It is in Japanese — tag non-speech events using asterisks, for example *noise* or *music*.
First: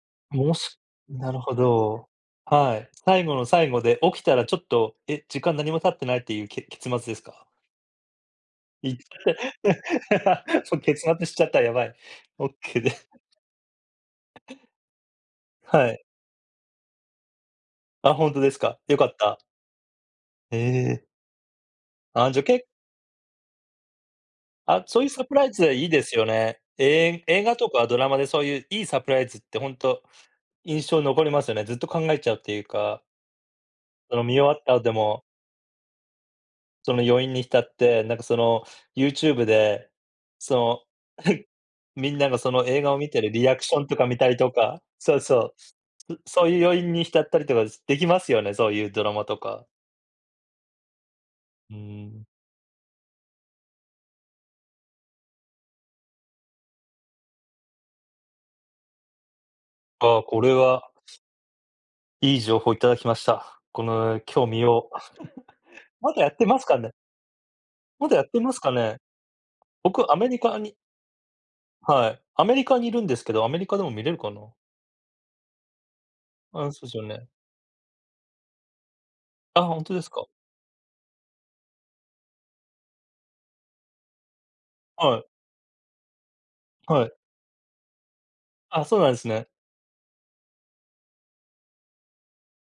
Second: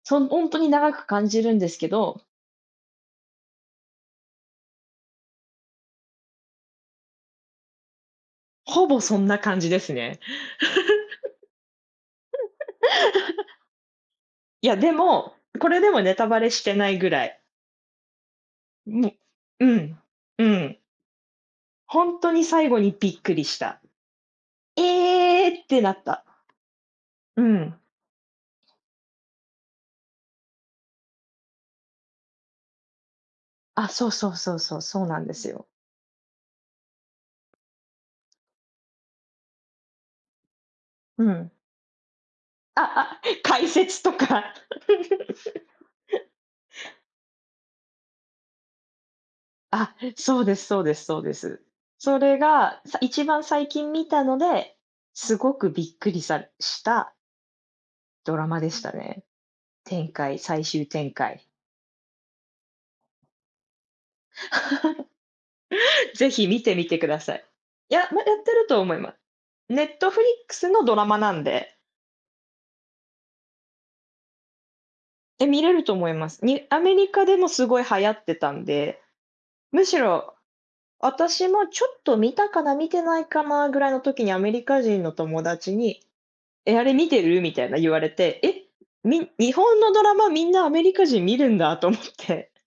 そ、ほんもうとにす長く感なるじるほんですけど。ど。はい。最後の最後で起きたらちょっと、え、時間何も経ってないっていうけ結末ですか？ほいぼ、そんな感じですね。*chuckles* そう、結末知ちゃった、やばい。オッケーで。*chuckles* いや、でも、これはでもい。ネタバレしてないぐらい。あ、ほんとですか、良んかっね。た。うん。うえん。え。ほんあとあ、じにゃけ最後にびっくりした。あ、そういうサプえラえイズっはていいなっですた。よね。ええ、う映画とん。かドラマでそういういいサプライズってほんと、印象残りますよね。ずっと考えちゃうっていうか。あ、そうそのそう見終わそうったそう、後でそうなも。んですよ。その余韻に浸って、なんか、その、YouTube で、その、うはい、ん。みんながその映画を見あ、てあ、るリアク解ションと説かと見たりか。とかそうそ *giggles* う、ん、そういう余韻に浸ったりとかできますよね、そういうドラマとか。あ、へ、そうです、そうです、そうです。うーそん。れが、さ一番最近見たので、すごくびっくりさしたドラマでしたね。展ああ、開、これ最は。終展開。いい情報いただきました。この、今日見よう。*chuckles* ま *chuckles* だや是っ非てま見すてかみね？て下さい。いまや、だやまっだやてってまするかと思ね？いま僕、アメリカ Netflix にのドラマなんで。はい。アメリカにいるんですけど、アメリカでも見れるかな？え、見れると思います。にああ、アそうメすよリカね。でもすごい流行ってたんで。ああ、ほんむとしですか？ろ、私もちょっと見たかな見てないかなぐらいの時にアメリカ人のはい。友達に、え、あれは見い。てる、みたいな言われて、え、あ、そうなんすみね。日本のドラマみんなアメリカ人見るんだと思って。